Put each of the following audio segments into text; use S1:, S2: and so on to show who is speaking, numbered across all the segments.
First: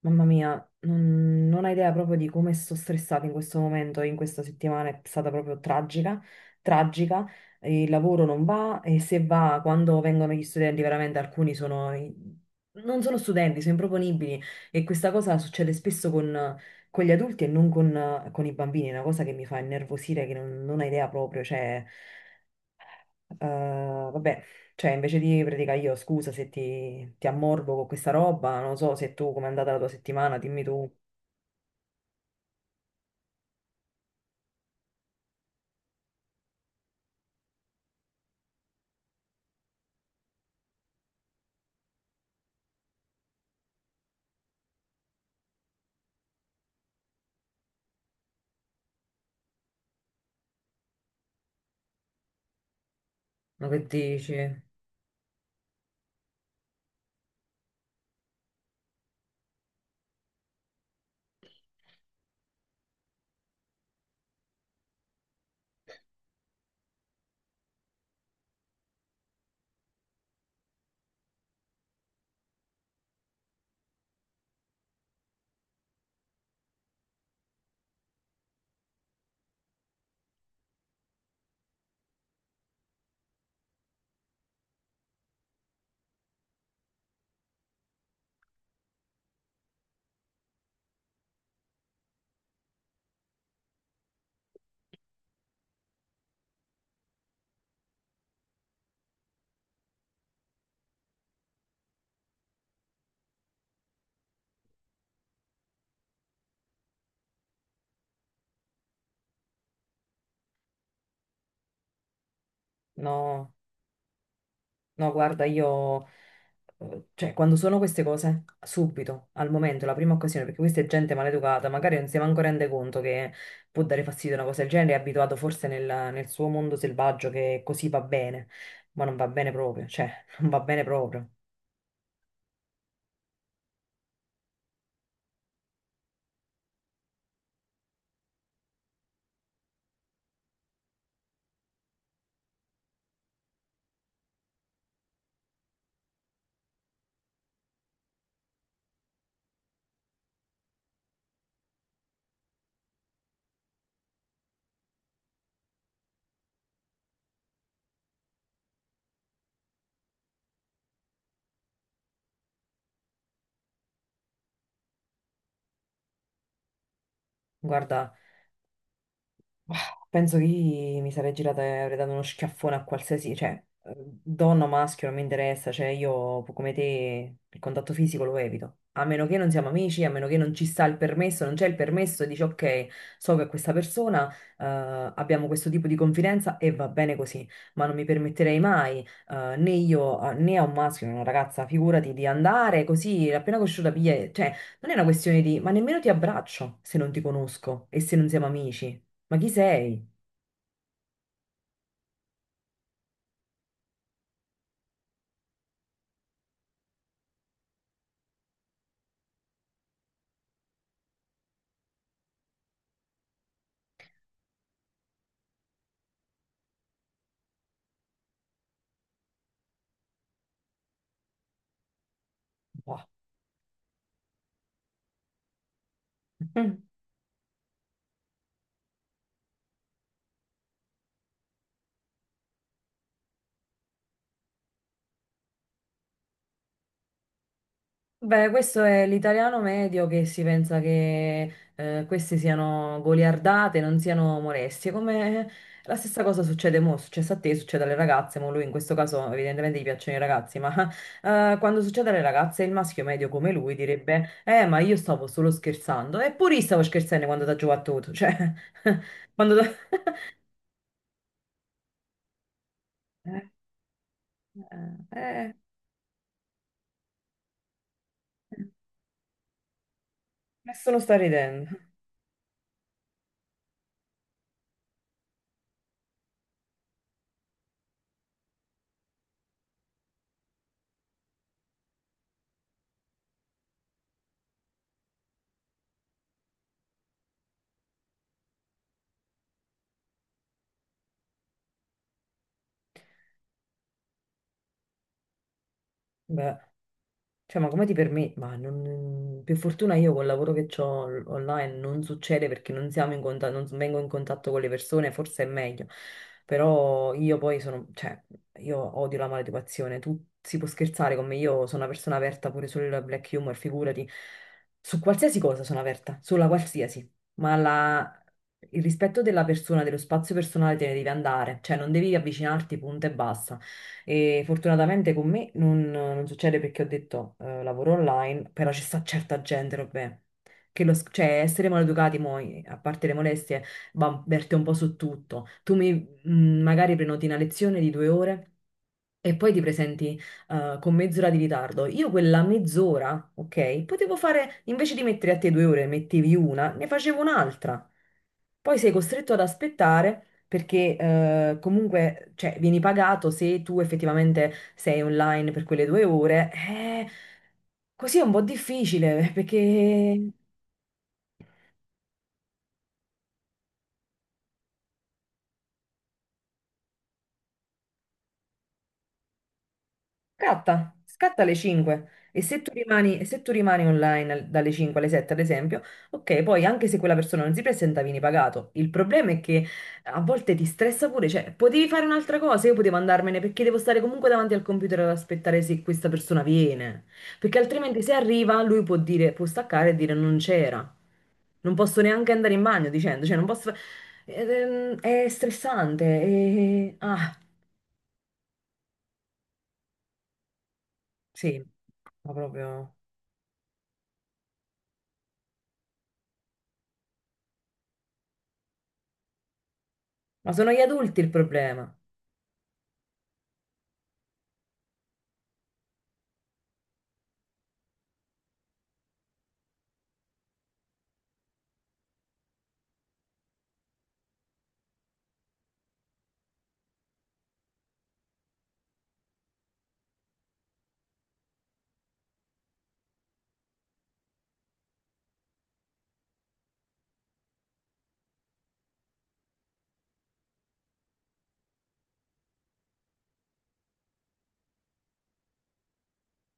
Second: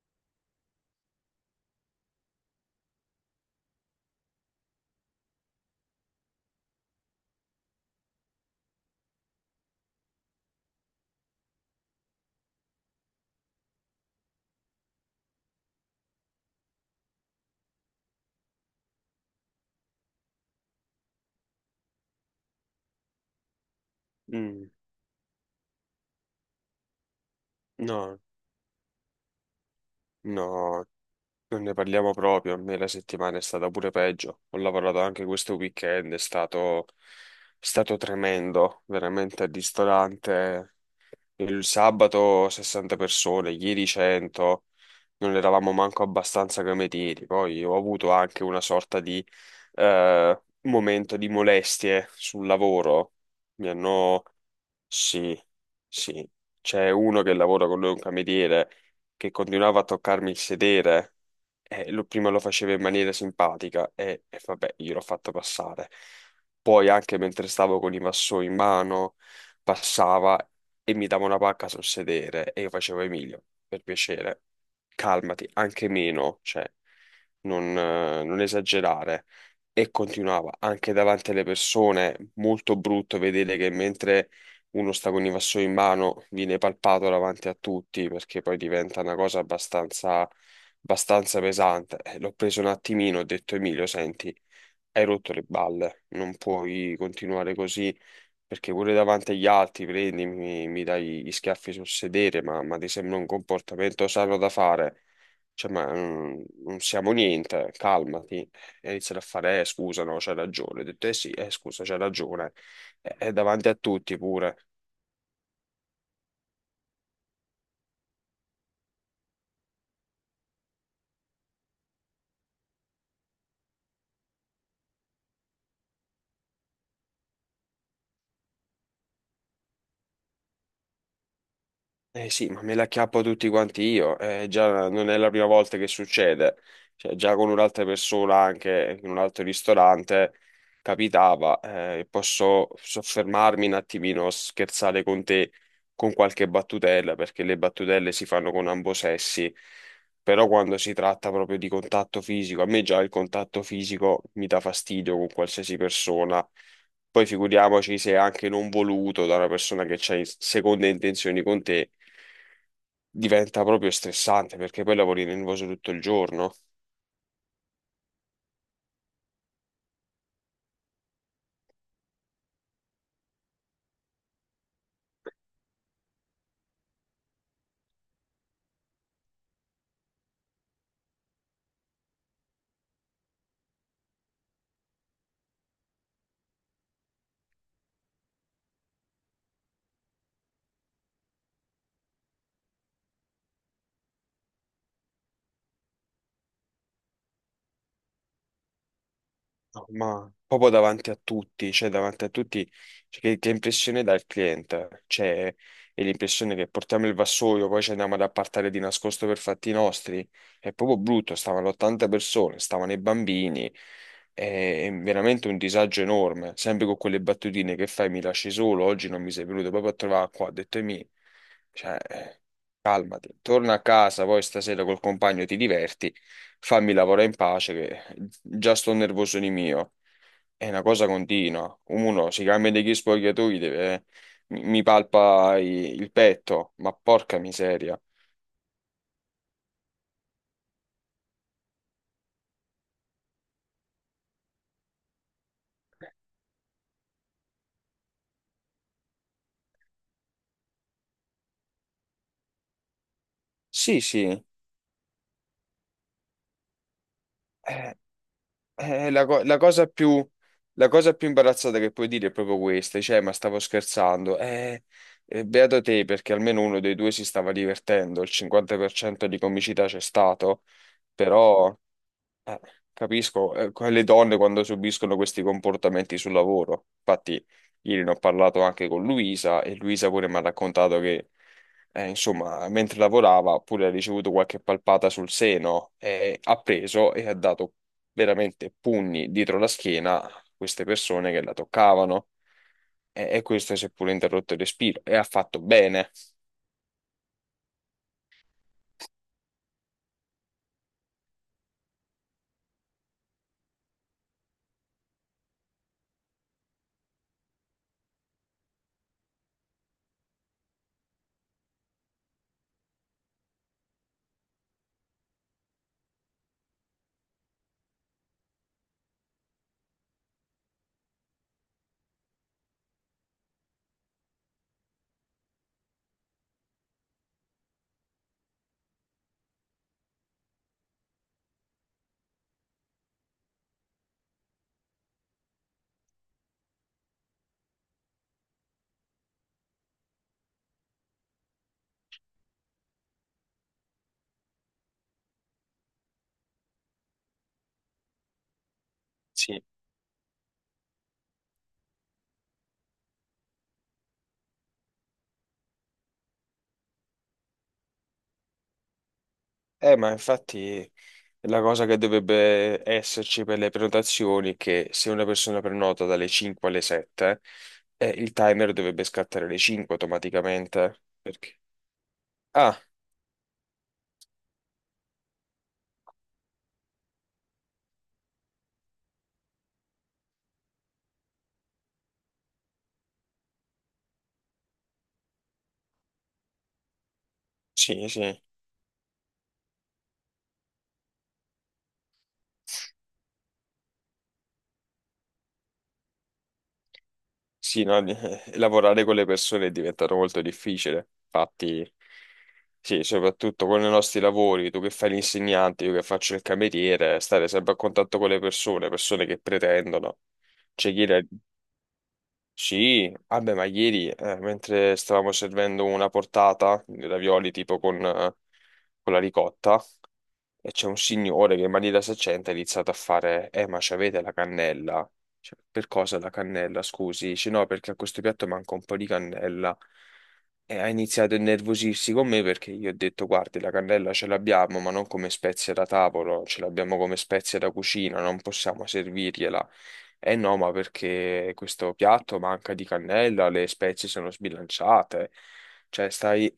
S1: Mamma mia, non hai idea proprio di come sto stressata in questo momento, in questa settimana è stata proprio tragica, tragica, il lavoro non va e se va, quando vengono gli studenti, veramente alcuni sono, non sono studenti, sono improponibili e questa cosa succede spesso con gli adulti e non con i bambini, è una cosa che mi fa innervosire, che non hai idea proprio, cioè... Vabbè,
S2: Mm,
S1: cioè invece di praticare io, scusa se ti ammorbo con questa
S2: no,
S1: roba, non so se tu, com'è andata la tua settimana, dimmi
S2: no,
S1: tu,
S2: non ne parliamo proprio. A me la settimana è stata pure peggio. Ho lavorato anche questo weekend, è stato tremendo, veramente al ristorante. Il sabato 60 persone, ieri 100, non eravamo manco abbastanza come tiri. Poi ho avuto anche una sorta di momento di molestie sul lavoro.
S1: no
S2: Mi
S1: che
S2: hanno
S1: dici?
S2: Sì, sì. C'è uno che lavora con lui, un cameriere, che continuava a toccarmi il sedere. Prima lo faceva in maniera simpatica e vabbè, io l'ho fatto passare. Poi anche mentre stavo con i vassoi in mano, passava e mi dava una pacca sul sedere e io facevo: Emilio, per piacere, calmati, anche meno, cioè, non esagerare. E continuava anche davanti alle persone, molto brutto vedere che mentre uno sta con i vassoi in mano viene palpato davanti a tutti, perché poi diventa una cosa abbastanza pesante. L'ho preso un attimino, ho detto: Emilio, senti, hai rotto le balle, non puoi continuare così, perché pure davanti agli altri mi dai gli schiaffi sul sedere, ma ti sembra un comportamento sano da fare? Cioè, ma non siamo niente, calmati. E iniziano a fare: scusa, no, c'hai ragione. Ho detto: eh sì, scusa, c'hai ragione. E
S1: No,
S2: davanti a tutti pure.
S1: no, guarda, io, cioè quando sono queste cose, subito, al momento, la prima occasione, perché questa è gente maleducata, magari non si manco rende conto che può dare fastidio una cosa del genere, è abituato forse nel suo mondo selvaggio che così va bene, ma non va bene proprio, cioè non va bene proprio.
S2: Eh sì, ma me la chiappo tutti quanti io, già non è la prima volta che succede, cioè, già con un'altra persona anche in un altro ristorante capitava. Posso soffermarmi un attimino, scherzare con te con qualche battutella, perché le battutelle si fanno con ambosessi, però quando si tratta proprio di contatto fisico, a me già il contatto fisico mi dà fastidio con qualsiasi persona. Poi figuriamoci se è anche non voluto da una persona che ha seconde intenzioni con te, diventa proprio stressante, perché poi lavori nervoso tutto il giorno.
S1: Guarda. Penso che io mi sarei girata e avrei dato uno schiaffone a qualsiasi, cioè, donna o maschio, non mi interessa, cioè io come te il contatto fisico lo evito. A meno che non siamo amici, a meno che non ci sta il permesso, non c'è il permesso e dici ok, so che questa persona, abbiamo questo tipo di confidenza e va bene così, ma non mi permetterei mai, né io né a un maschio né a una ragazza, figurati, di andare così, appena conosciuta, cioè, non è una questione di, ma nemmeno ti abbraccio se non ti conosco e se non siamo amici. Ma chi
S2: No,
S1: sei?
S2: ma proprio davanti a tutti, cioè davanti a tutti. Cioè, che impressione dà il cliente? Cioè, è l'impressione che portiamo il vassoio, poi ci andiamo ad appartare di nascosto per fatti nostri. È proprio brutto, stavano 80 persone, stavano i bambini, è veramente un disagio enorme, sempre con quelle battutine che fai: mi lasci solo, oggi non mi sei venuto proprio a trovare qua, ho detto e mi... Cioè,
S1: Qua.
S2: calmati, torna a casa, poi stasera col compagno ti diverti,
S1: Mm.
S2: fammi lavorare in pace, che già sto nervoso di mio. È una cosa continua. Uno si cambia degli spogliatoi, mi palpa il petto, ma porca miseria.
S1: Beh, questo è l'italiano medio che si pensa che queste siano goliardate, non siano molestie, come la stessa cosa succede mo, è successa a te, succede alle ragazze, mo lui in questo caso evidentemente gli piacciono i ragazzi, ma quando succede alle ragazze il maschio medio come lui
S2: Sì,
S1: direbbe,
S2: sì,
S1: ma io stavo solo scherzando, eppure io stavo scherzando quando ti ha
S2: è,
S1: giocato tu, cioè,
S2: è la, co-
S1: quando
S2: la
S1: t'ha-
S2: cosa più, la cosa più imbarazzata che puoi dire è proprio questa, cioè, ma
S1: eh,
S2: stavo scherzando.
S1: eh, eh,
S2: Beato te, perché almeno uno dei due si stava divertendo, il 50% di comicità c'è stato,
S1: nessuno sta ridendo.
S2: però... Eh, Capisco, le donne quando subiscono questi comportamenti sul lavoro. Infatti, ieri ne ho parlato anche con Luisa e Luisa pure mi ha raccontato che, insomma, mentre lavorava pure ha ricevuto qualche palpata sul seno e ha preso e ha dato veramente pugni dietro la schiena a queste persone che la toccavano. E questo si è pure interrotto il respiro e ha fatto bene.
S1: Beh. Cioè, ma come ti permetti? Ma non... per fortuna io col lavoro che ho online non succede perché non siamo in contatto, non vengo in contatto con le persone, forse è meglio. Però io poi sono, cioè, io odio la maleducazione. Tu si può scherzare con me, io sono una persona aperta pure sul black humor, figurati. Su qualsiasi cosa sono aperta, sulla qualsiasi. Ma la- il rispetto della persona, dello spazio personale te ne devi andare. Cioè, non devi avvicinarti, punto e basta. E fortunatamente con me non succede perché ho detto lavoro online, però ci sta certa gente, vabbè, che cioè essere maleducati, mo, a parte le molestie, va, verte un po' su tutto. Tu mi, magari prenoti una lezione di 2 ore e poi ti presenti con mezz'ora di ritardo. Io quella mezz'ora, ok, potevo fare, invece di mettere a te 2 ore, mettevi una, ne facevo un'altra. Poi sei costretto ad
S2: Sì.
S1: aspettare perché comunque, cioè, vieni pagato se tu effettivamente sei online per quelle 2 ore. Così è un po' difficile,
S2: Ma
S1: perché...
S2: infatti, la cosa che dovrebbe esserci per le prenotazioni è che se una persona prenota dalle 5 alle 7, il timer dovrebbe scattare alle 5
S1: Scatta,
S2: automaticamente.
S1: scatta alle
S2: Perché?
S1: 5 e se tu
S2: Ah,
S1: rimani, e se tu rimani online dalle 5 alle 7, ad esempio, ok, poi anche se quella persona non si presenta, vieni pagato. Il problema è che a volte ti stressa pure, cioè potevi fare un'altra cosa, io potevo andarmene perché devo stare comunque davanti al computer ad aspettare se questa persona viene, perché altrimenti
S2: sì,
S1: se
S2: sì,
S1: arriva lui può dire, può staccare e dire non c'era. Non posso neanche andare in bagno dicendo, cioè non posso... È stressante, e... ah,
S2: sì, no, lavorare con le persone è diventato molto difficile.
S1: sì,
S2: Infatti,
S1: ma proprio...
S2: sì, soprattutto con i nostri lavori, tu che fai l'insegnante, io che faccio il cameriere, stare sempre a contatto con le persone, persone che pretendono.
S1: Ma sono gli
S2: C'è chi,
S1: adulti
S2: re-
S1: il problema.
S2: Sì, vabbè, ma ieri, mentre stavamo servendo una portata di ravioli tipo con la ricotta, e c'è un signore che in maniera saccente ha iniziato a fare: eh, ma c'avete la cannella? Cioè, per cosa la cannella? Scusi, dice, no, perché a questo piatto manca un po' di cannella. E ha iniziato a innervosirsi con me, perché io ho detto: guardi, la cannella ce l'abbiamo, ma non come spezia da tavolo, ce l'abbiamo come spezia da cucina, non possiamo servirgliela. Eh no, ma perché questo piatto manca di cannella, le spezie sono sbilanciate. Cioè,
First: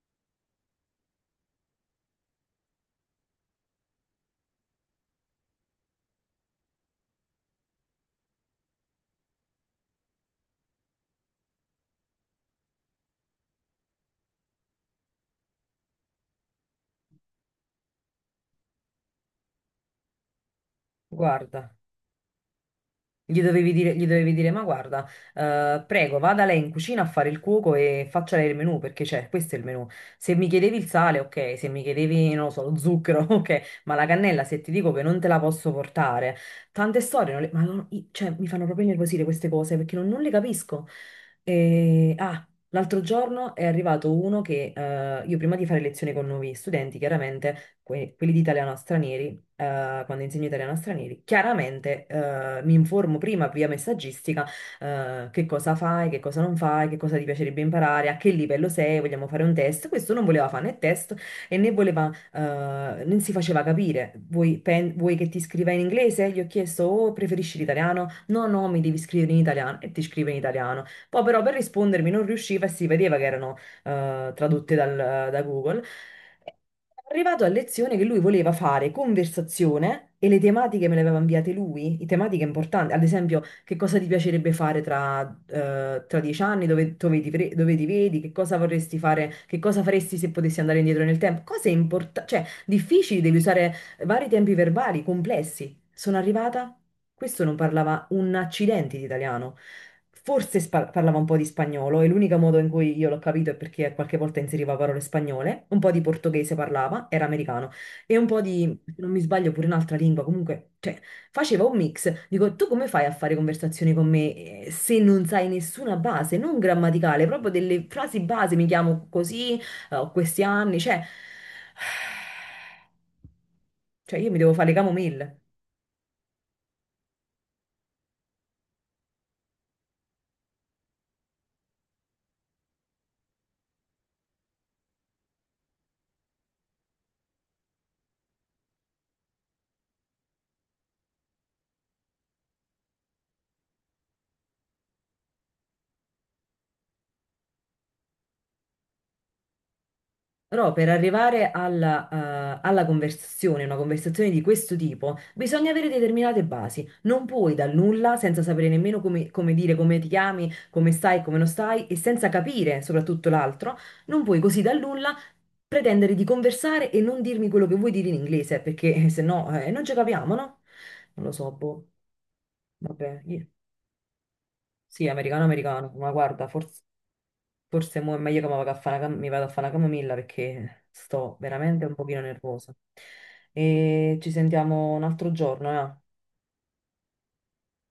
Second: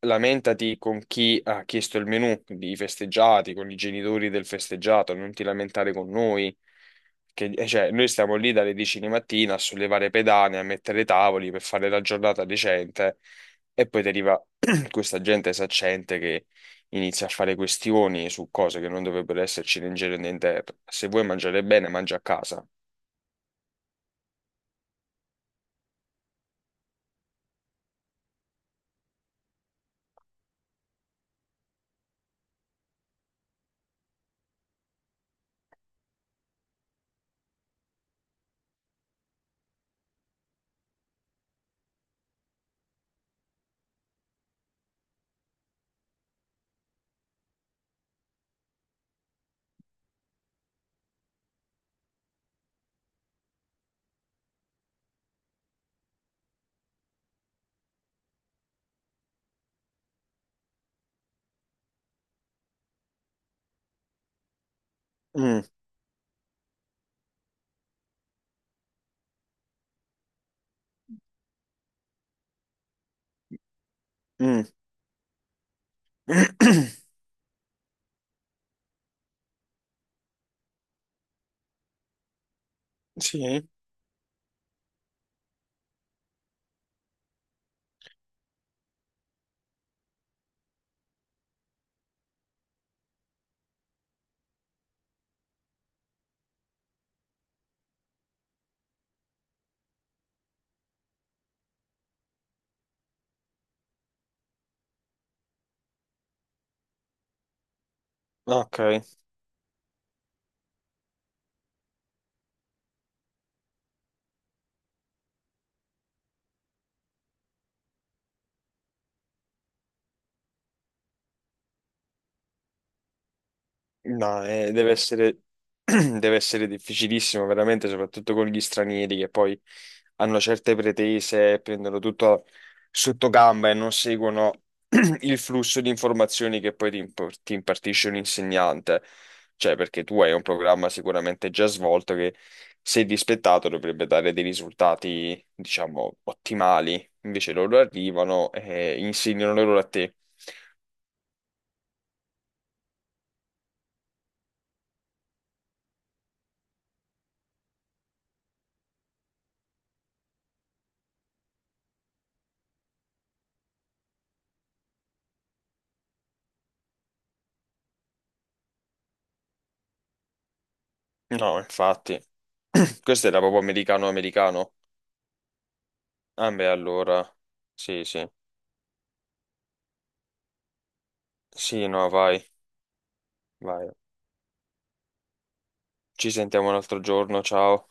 S2: lamentati con chi ha chiesto il menù, di festeggiati, con i genitori del festeggiato, non ti lamentare con noi. Che, cioè, noi stiamo lì dalle 10 di mattina a sollevare pedane, a mettere tavoli per fare la giornata decente, e poi ti arriva questa gente saccente che inizia a fare questioni su cose che non dovrebbero esserci né in giro né in terra. Se vuoi mangiare
S1: Guarda,
S2: bene, mangia a casa.
S1: gli dovevi dire, ma guarda, prego, vada lei in cucina a fare il cuoco e faccia lei il menù, perché c'è, questo è il menù. Se mi chiedevi il sale, ok, se mi chiedevi, non lo so, lo zucchero, ok, ma la cannella, se ti dico che non te la posso portare, tante storie, non le- ma non- i- cioè, mi fanno proprio innervosire queste cose, perché non le capisco. E, ah, l'altro giorno è arrivato uno che, io prima di fare lezione con nuovi studenti, chiaramente, quelli di italiano a stranieri, quando insegno italiano a stranieri, chiaramente mi informo prima via messaggistica che cosa fai, che cosa non fai, che cosa ti piacerebbe imparare, a che livello sei, vogliamo fare un test. Questo non voleva fare né test e né voleva, non si faceva capire. Vuoi, vuoi che ti
S2: Mm.
S1: scriva in inglese? Gli ho chiesto, oh, preferisci l'italiano? No, no, mi devi scrivere in italiano e ti scrive in italiano. Poi però per rispondermi non riusciva e si vedeva che erano eh,
S2: Mm.
S1: tradotte dal- da Google. Arrivato a lezione che lui voleva fare conversazione e le tematiche me le aveva inviate lui, i tematiche importanti, ad esempio
S2: Sì,
S1: che cosa ti piacerebbe fare tra 10 anni, dove ti, dove ti vedi, che cosa vorresti fare, che cosa faresti se potessi andare indietro nel tempo, cose importanti, cioè difficili, devi usare vari tempi verbali complessi. Sono arrivata, questo non parlava un accidente di italiano, forse parlava un po' di spagnolo e l'unico modo in cui io l'ho capito è perché qualche volta inseriva parole spagnole, un po' di portoghese parlava, era americano e un po'
S2: ok.
S1: di, se non mi sbaglio, pure un'altra lingua, comunque, cioè, faceva un mix. Dico, tu come fai a fare conversazioni con me se non sai nessuna base, non grammaticale, proprio delle frasi base, mi chiamo così, ho questi anni, cioè, cioè io mi
S2: No,
S1: devo fare le camomille.
S2: deve essere difficilissimo, veramente, soprattutto con gli stranieri che poi hanno certe pretese, prendono tutto sotto gamba e non seguono il flusso di informazioni che poi ti impartisce un insegnante. Cioè, perché tu hai un programma sicuramente già svolto che, se dispettato, dovrebbe dare dei risultati, diciamo, ottimali. Invece loro arrivano e insegnano loro a te.
S1: Però per arrivare alla, alla conversazione, una conversazione di questo tipo, bisogna avere determinate basi. Non puoi dal nulla, senza sapere nemmeno come, come dire, come ti chiami, come stai, come non stai, e senza capire soprattutto l'altro, non puoi così dal nulla pretendere di conversare e non dirmi quello che vuoi dire in inglese, perché se no non ci capiamo, no? Non lo so,
S2: No,
S1: boh.
S2: infatti.
S1: Vabbè,
S2: Questo era
S1: io-
S2: proprio americano-americano.
S1: sì, americano, americano, ma guarda,
S2: Ah, beh, allora.
S1: forse
S2: Sì,
S1: mo è
S2: sì.
S1: meglio che mi vado a fare una, mi vado a fare una camomilla perché sto veramente
S2: Sì,
S1: un
S2: no,
S1: pochino
S2: vai.
S1: nervosa.
S2: Vai.
S1: E ci sentiamo un altro giorno, eh?
S2: Ci sentiamo un altro giorno, ciao.